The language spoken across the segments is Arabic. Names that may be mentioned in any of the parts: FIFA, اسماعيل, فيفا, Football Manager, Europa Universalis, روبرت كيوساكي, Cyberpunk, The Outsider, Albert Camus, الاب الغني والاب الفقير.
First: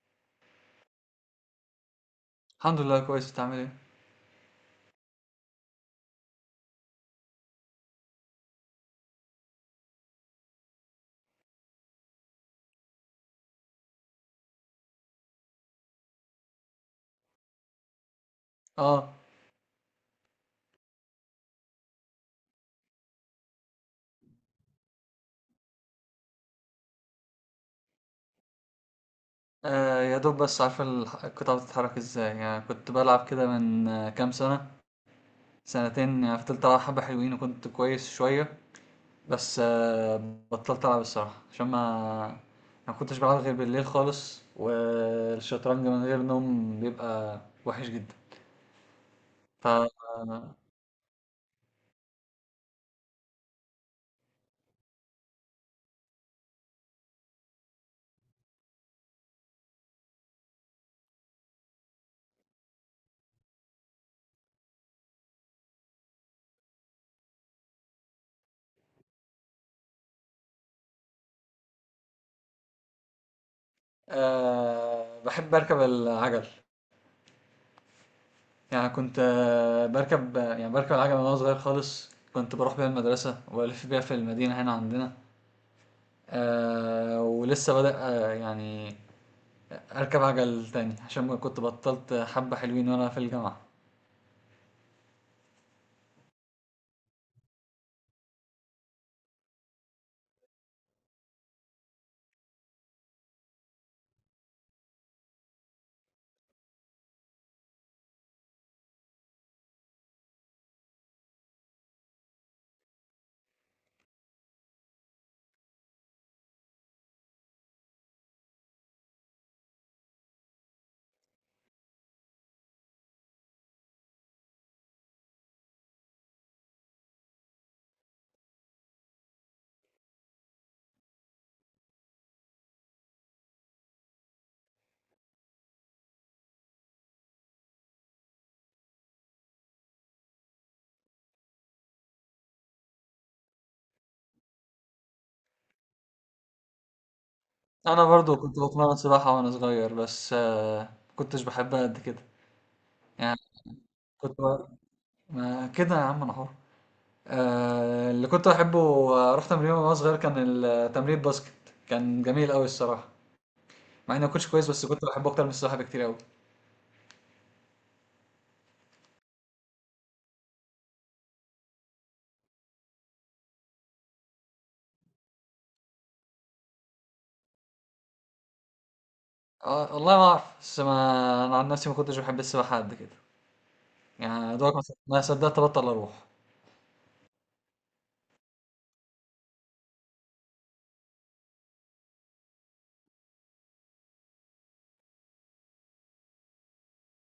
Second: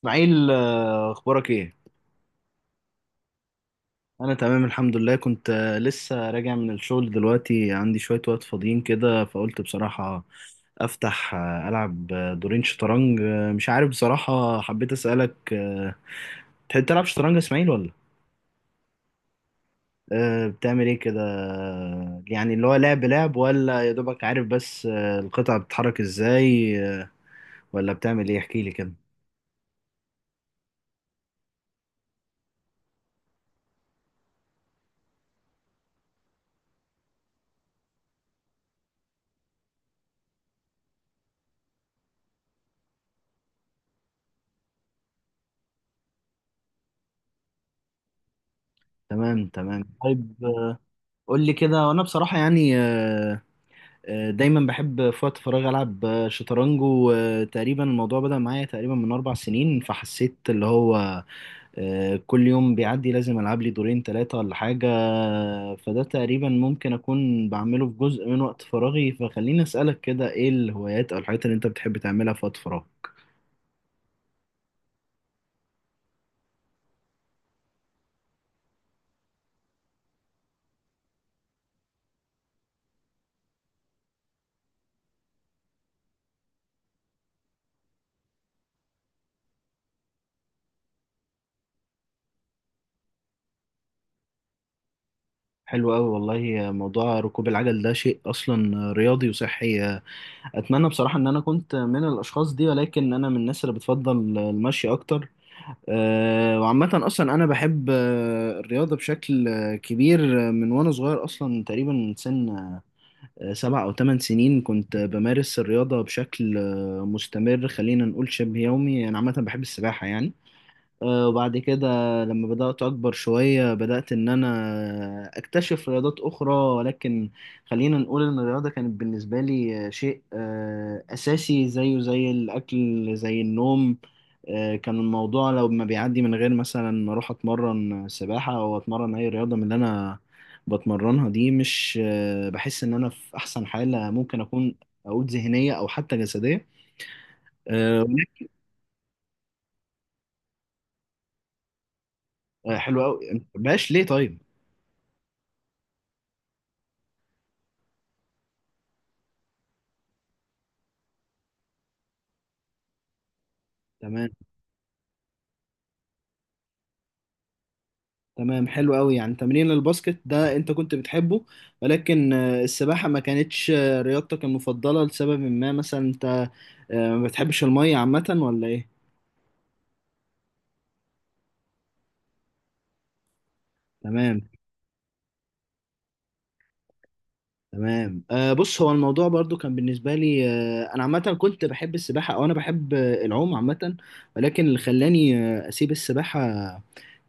اسماعيل، اخبارك ايه؟ الحمد لله كويس، انت عامل ايه؟ انا تمام الحمد لله. كنت لسه راجع من الشغل دلوقتي، عندي شوية وقت فاضيين كده، فقلت بصراحة افتح العب دورين شطرنج. مش عارف بصراحة، حبيت اسألك. تحب تلعب شطرنج يا اسماعيل ولا؟ اه. بتعمل ايه كده؟ يعني اللي هو لعب لعب، ولا يا دوبك عارف بس القطع بتتحرك ازاي؟ ولا بتعمل ايه؟ احكي لي كده. يا دوب بس عارف القطعة بتتحرك ازاي، يعني كنت بلعب كده من كام سنة سنتين. يعني فضلت العب حبة حلوين وكنت كويس شوية بس بطلت العب الصراحة عشان ما كنتش بلعب غير بالليل خالص، والشطرنج من غير نوم بيبقى وحش جدا. تمام، ف تمام، طيب. آه، قول لي كده. وانا بصراحة يعني، دايما بحب في وقت فراغي العب شطرنج، وتقريبا الموضوع بدأ معايا تقريبا من 4 سنين، فحسيت اللي هو كل يوم بيعدي لازم العب لي دورين ثلاثة ولا حاجة. فده تقريبا ممكن اكون بعمله في جزء من وقت فراغي. فخليني اسألك كده، ايه الهوايات او الحاجات اللي انت بتحب تعملها في وقت فراغ؟ آه، بحب اركب العجل. يعني كنت باركب العجلة من وأنا صغير خالص، كنت باروح بيها المدرسة وألف بيها في المدينة هنا عندنا. ولسه بادئ يعني أركب عجل تاني عشان كنت بطلت حبة حلوين وأنا في الجامعة. حلو قوي والله. موضوع ركوب العجل ده شيء اصلا رياضي وصحي. اتمنى بصراحه ان انا كنت من الاشخاص دي، ولكن انا من الناس اللي بتفضل المشي اكتر. وعامة أصلا أنا بحب الرياضة بشكل كبير، من وأنا صغير. أصلا تقريبا من سن 7 أو 8 سنين كنت بمارس الرياضة بشكل مستمر، خلينا نقول شبه يومي. أنا عامة بحب السباحة يعني. وبعد كده لما بدأت أكبر شوية، بدأت إن أنا أكتشف رياضات أخرى. ولكن خلينا نقول إن الرياضة كانت بالنسبة لي شيء أساسي، زيه زي الأكل زي النوم. كان الموضوع لو ما بيعدي من غير مثلا ما أروح أتمرن سباحة أو أتمرن أي رياضة من اللي أنا بتمرنها دي، مش بحس إن أنا في أحسن حالة ممكن أكون، أقول ذهنية أو حتى جسدية. أنا آه، برضو كنت بتمرن سباحة وأنا صغير بس ما كنتش بحبها قد كده. حلو يعني أوي، مبقاش ليه كنت طيب؟ ب- ما كده يا عم أنا حر. اللي كنت بحبه وأروح تمرين وأنا صغير كان التمرين باسكت، كان جميل أوي الصراحة، مع إني تمام، ما كنتش كويس بس كنت بحبه أكتر من السباحة بكتير أوي. تمام، حلو قوي. يعني تمرين الباسكت ده انت كنت بتحبه، ولكن السباحة ما كانتش رياضتك المفضلة لسبب ما؟ مثلا انت ما بتحبش المية عامة ولا ايه؟ والله ما أعرف، بس ما أنا عن نفسي ما كنتش بحب السباحة قد كده، تمام، يعني دوبك ما صدقت أبطل أروح. تمام. بص، هو الموضوع برضو كان بالنسبة لي أنا عامة كنت بحب السباحة، أو أنا بحب العوم عامة. ولكن اللي خلاني أسيب السباحة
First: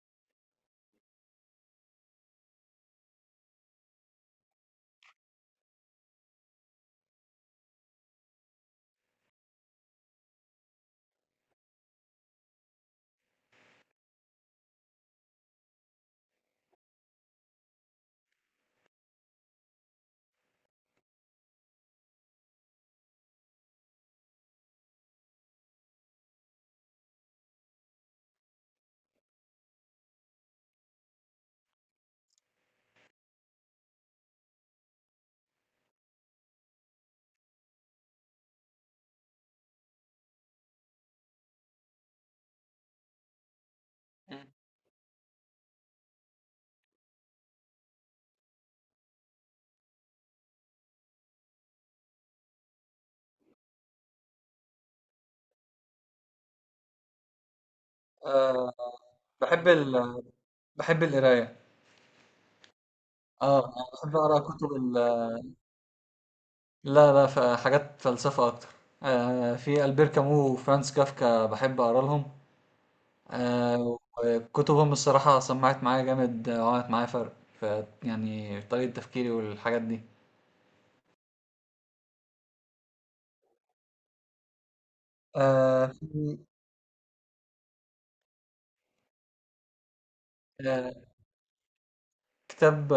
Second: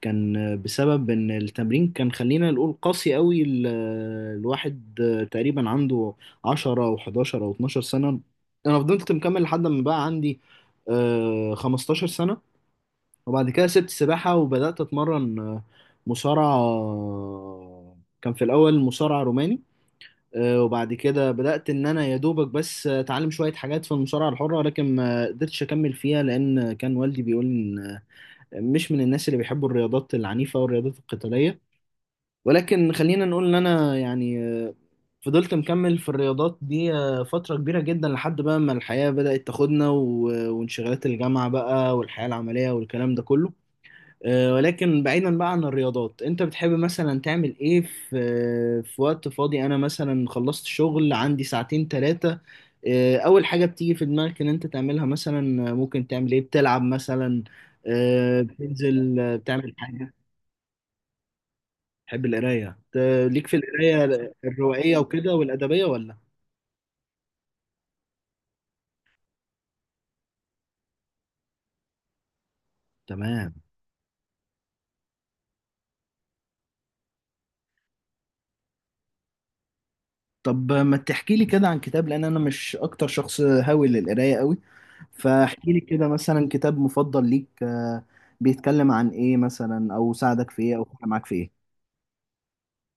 كان بسبب ان التمرين كان، خلينا نقول، قاسي قوي. الواحد تقريبا عنده 10 او 11 او 12 سنة، انا فضلت مكمل لحد ما بقى عندي 15 سنة. وبعد كده سبت سباحة، وبدأت اتمرن مصارعة. كان في الاول مصارع روماني. وبعد كده بدأت ان انا يا دوبك بس اتعلم شوية حاجات في المصارعة الحرة، لكن ما قدرتش اكمل فيها لان كان والدي بيقول مش من الناس اللي بيحبوا الرياضات العنيفة والرياضات القتالية. ولكن خلينا نقول ان انا يعني، فضلت مكمل في الرياضات دي فترة كبيرة جدا، لحد بقى ما الحياة بدأت تاخدنا وانشغالات الجامعة بقى، والحياة العملية والكلام ده كله. مم. ولكن بعيدا بقى عن الرياضات، انت بتحب مثلا تعمل ايه في وقت فاضي؟ انا مثلا خلصت شغل، عندي ساعتين ثلاثة، اول حاجة بتيجي في دماغك ان انت تعملها مثلا؟ ممكن تعمل ايه؟ بتلعب مثلا؟ أه، بتنزل؟ بحب بتعمل حاجة؟ ال... بحب القراية. بحب القراية. ليك في اه، يعني بحب القراية أقرأ كتب الروائية ال... وكده والأدبية ولا؟ لا لا، حاجات فلسفة أكتر. في ألبير كامو وفرانس كافكا بحب أقرأ لهم. تمام. أه وكتبهم الصراحة سمعت معايا جامد، وعملت معايا فرق، ف يعني في طريقة تفكيري والحاجات دي. طب ما تحكي لي كده عن كتاب، لان انا مش اكتر شخص هاوي للقرايه قوي. فاحكي لي أه كده في- مثلا كتاب مفضل ليك بيتكلم عن ايه مثلا، او ساعدك في ايه، او آه، فرق معاك في ايه؟ كتاب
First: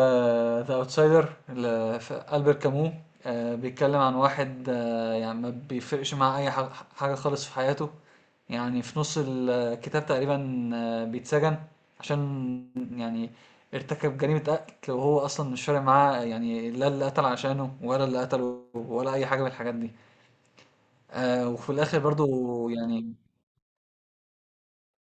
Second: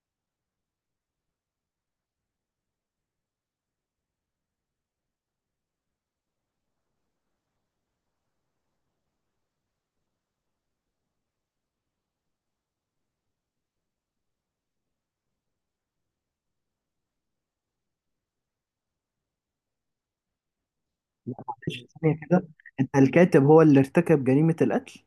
ذا اوتسايدر لألبير كامو، بيتكلم عن واحد يعني ما بيفرقش مع اي حاجة خالص في حياته. يعني في نص الكتاب تقريبا بيتسجن عشان يعني ارتكب جريمة قتل، وهو أصلا مش فارق معاه، يعني لا اللي قتل عشانه ولا اللي قتله ولا أي حاجة من الحاجات دي. لا وفي معلش، الآخر ثانيه كده. برضو انت يعني. الكاتب هو اللي ارتكب جريمه القتل؟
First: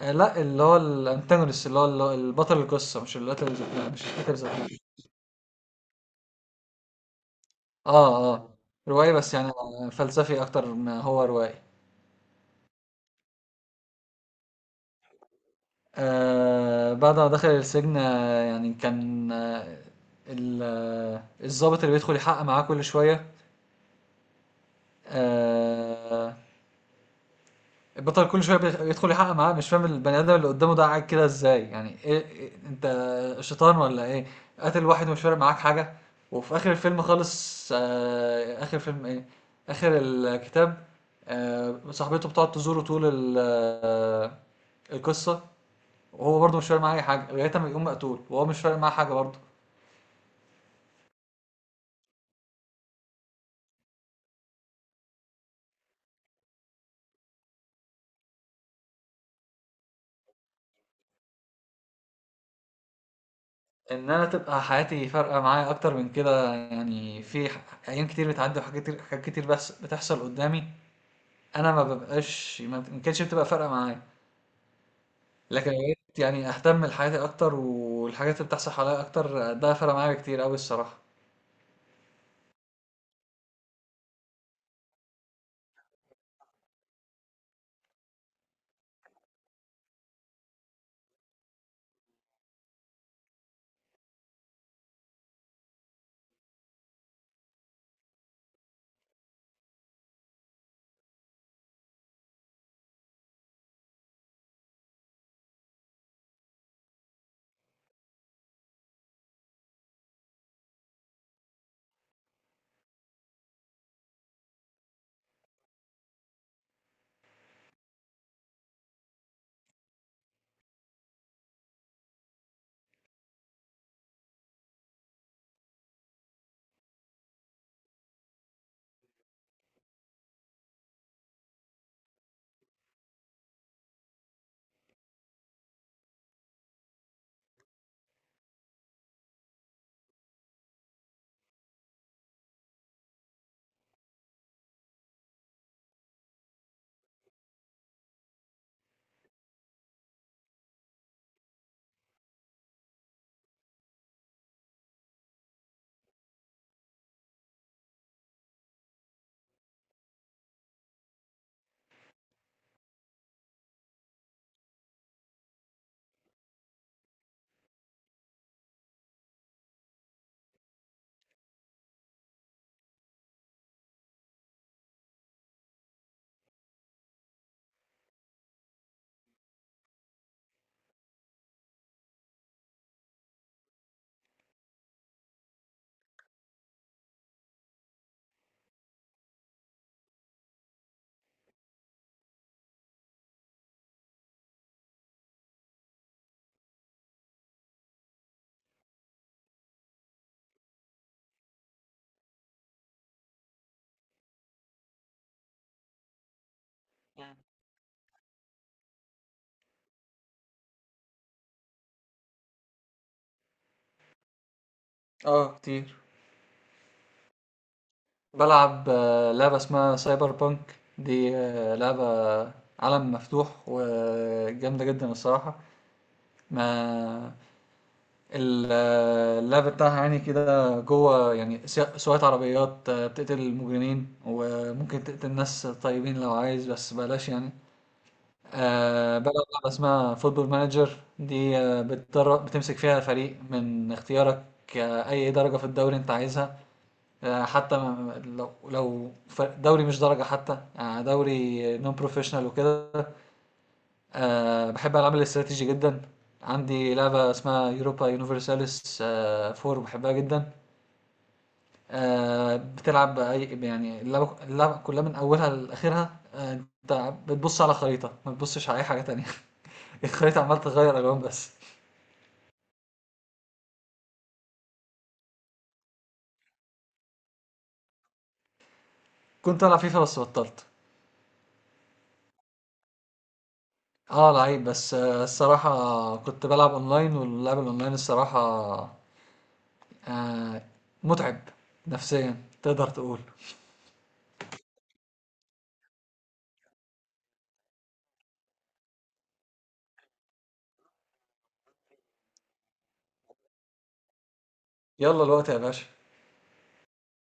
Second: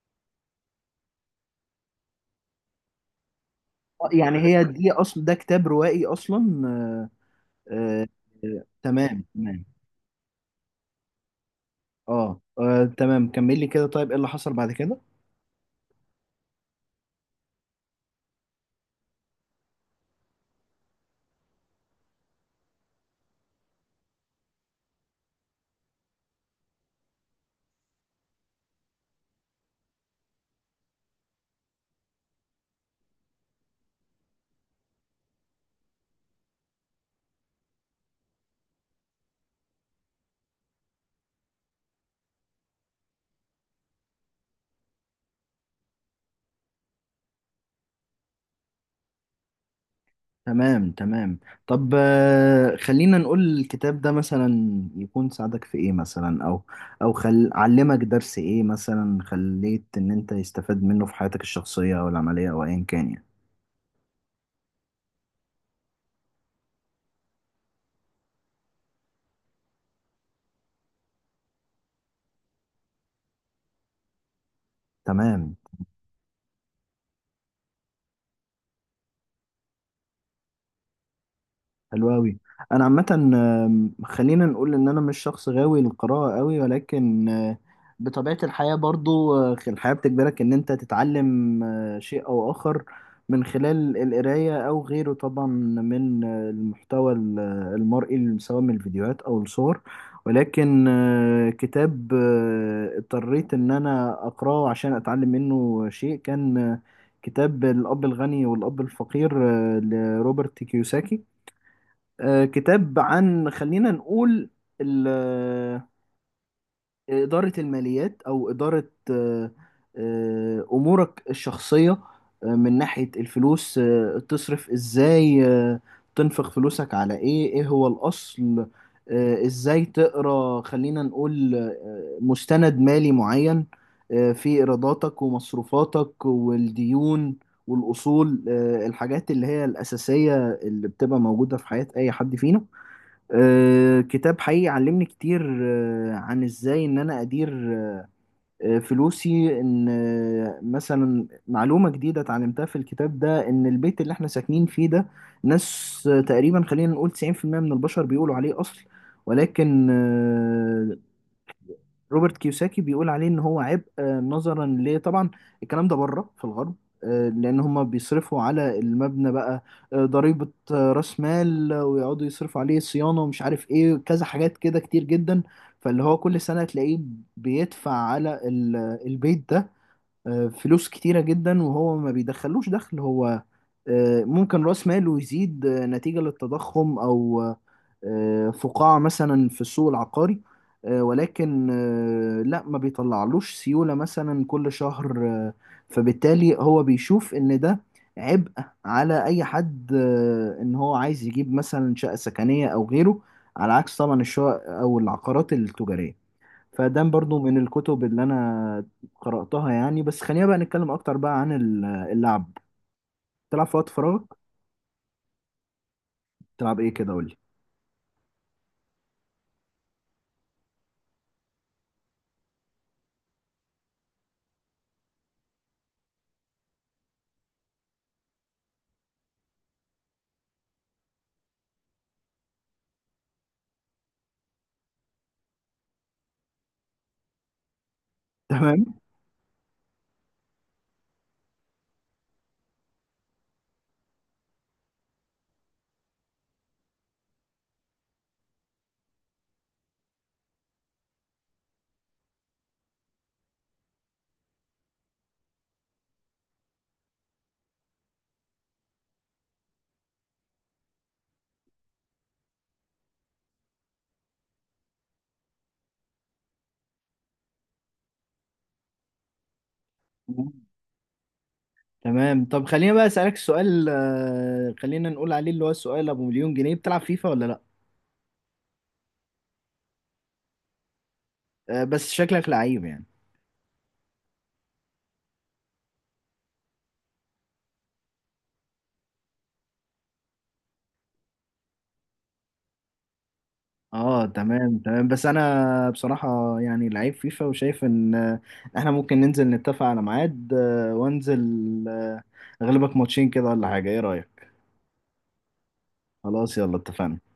لا، اللي هو الأنتاجونست، اللي هو البطل القصة مش اللي قتل، مش القاتل يعني هي ذات. دي اصلا، ده كتاب روائي اصلا؟ آه، آه، آه. رواية، تمام، بس يعني تمام. فلسفي أكتر ما هو رواية. اه، تمام، كمل لي كده. طيب ايه اللي حصل بعد كده؟ بعد ما دخل السجن يعني كان الضابط اللي بيدخل يحقق معاه كل شوية. آه البطل كل شويه بيدخل يحقق معاه، مش فاهم البني ادم اللي قدامه ده قاعد كده ازاي، يعني ايه انت شيطان ولا ايه؟ قاتل واحد ومش فارق معاك حاجه. وفي اخر الفيلم خالص آه اخر فيلم ايه اخر الكتاب، صاحبته بتقعد تزوره طول القصه، وهو برضه مش فارق معاه اي حاجه لغايه ما يقوم مقتول وهو مش فارق معاه حاجه برضه. تمام، تمام. طب، خلينا نقول الكتاب ده مثلا يكون ساعدك في ايه مثلا، او علمك درس ايه مثلا، خليت ان انت يستفاد منه في حياتك الشخصية او العملية او ايا كان يعني؟ ان انا تبقى حياتي فارقه معايا اكتر من كده، يعني ايام كتير بتعدي وحاجات كتير حاجات كتير بتحصل قدامي، أنا ما بابقاش ما بت- ما كانتش بتبقى فارقة معايا. تمام، لكن بقيت يعني أهتم لحياتي أكتر، والحاجات اللي بتحصل حواليّا أكتر ده فرق معايا كتير أوي الصراحة. حلو قوي. انا عامه خلينا نقول ان انا مش شخص غاوي للقراءه قوي، ولكن بطبيعه الحياه برضو الحياه بتجبرك ان انت تتعلم شيء او اخر، من خلال القرايه او غيره طبعا، من المحتوى المرئي، سواء من الفيديوهات او الصور. ولكن كتاب اضطريت ان انا اقراه عشان اتعلم منه شيء كان كتاب الاب الغني والاب الفقير، لروبرت كيوساكي. كتاب عن، خلينا نقول، ال- آه، إدارة الماليات أو إدارة أمورك الشخصية من ناحية الفلوس، تصرف إزاي، تنفق فلوسك على إيه، إيه هو الأصل، إزاي تقرأ، خلينا نقول، مستند مالي معين في إيراداتك ومصروفاتك والديون والأصول، الحاجات اللي هي الأساسية اللي بتبقى موجودة في حياة أي حد فينا. كتاب حقيقي علمني كتير عن ازاي ان انا ادير فلوسي. ان مثلا معلومة جديدة اتعلمتها في الكتاب ده، ان البيت اللي احنا ساكنين فيه ده، ناس تقريبا خلينا نقول 90% من البشر بيقولوا عليه اصل، ولكن روبرت كيوساكي بيقول عليه ان هو عبء. نظرا ليه طبعا، الكلام ده بره في الغرب، لان هم بيصرفوا على المبنى بقى ضريبة راس مال، ويقعدوا يصرفوا عليه صيانة ومش عارف ايه كذا حاجات كده كتير جدا. فاللي هو كل سنة تلاقيه بيدفع على البيت ده فلوس كتيرة جدا، وهو ما بيدخلوش دخل. هو ممكن راس ماله يزيد نتيجة للتضخم، او فقاعة مثلا في السوق العقاري، ولكن لا، ما بيطلعلوش سيولة مثلا كل شهر. فبالتالي هو بيشوف ان ده عبء على اي حد، ان هو عايز يجيب مثلا شقة سكنية او غيره، على عكس طبعا الشقق او العقارات التجارية. فده إمم. برضو من الكتب اللي انا قرأتها يعني. بس خلينا بقى نتكلم اكتر بقى عن اللعب. تلعب في وقت فراغك؟ آه، كتير. تلعب ايه كده قولي؟ بالعب لعبة اسمها سايبر بانك، دي لعبة عالم مفتوح وجامدة جدًا الصراحة. ما ال آه، اللعب بتاعها يعني كده جوّه، يعني سواقة عربيات، بتقتل المجرمين وممكن تقتل ناس طيبين لو عايز بس بلاش يعني. تمام، بلعب لعبة اسمها فوتبول مانجر، دي بتمسك فيها فريق من اختيارك، أي درجة في الدوري أنت عايزها، آه حتى ما- لو دوري مش درجة حتى، دوري نون بروفيشنال وكده. بحب ألعاب الاستراتيجي جدا. عندي لعبة اسمها يوروبا يونيفرساليس فور، بحبها جدا. بتلعب أي يعني اللعبة كلها من أولها لآخرها، أنت بتبص على خريطة ما بتبصش على أي حاجة تانية الخريطة عمال تغير ألوان بس. تمام. طب خلينا بقى اسالك سؤال، خلينا نقول عليه اللي هو السؤال ابو مليون جنيه. بتلعب فيفا ولا لا؟ كنت ألعب فيفا بس بطلت. بس شكلك لعيب يعني. اه، لعيب، بس الصراحة كنت بلعب اونلاين، واللعب الاونلاين الصراحة آه، متعب نفسيا، تقدر تقول. اه، تمام، تمام. بس انا بصراحة يعني لعيب فيفا وشايف ان احنا ممكن ننزل نتفق على ميعاد، وانزل آه، اغلبك ماتشين كده ولا حاجة. ايه رأيك؟ يلا الوقت يا باشا. خلاص، يلا، اتفقنا.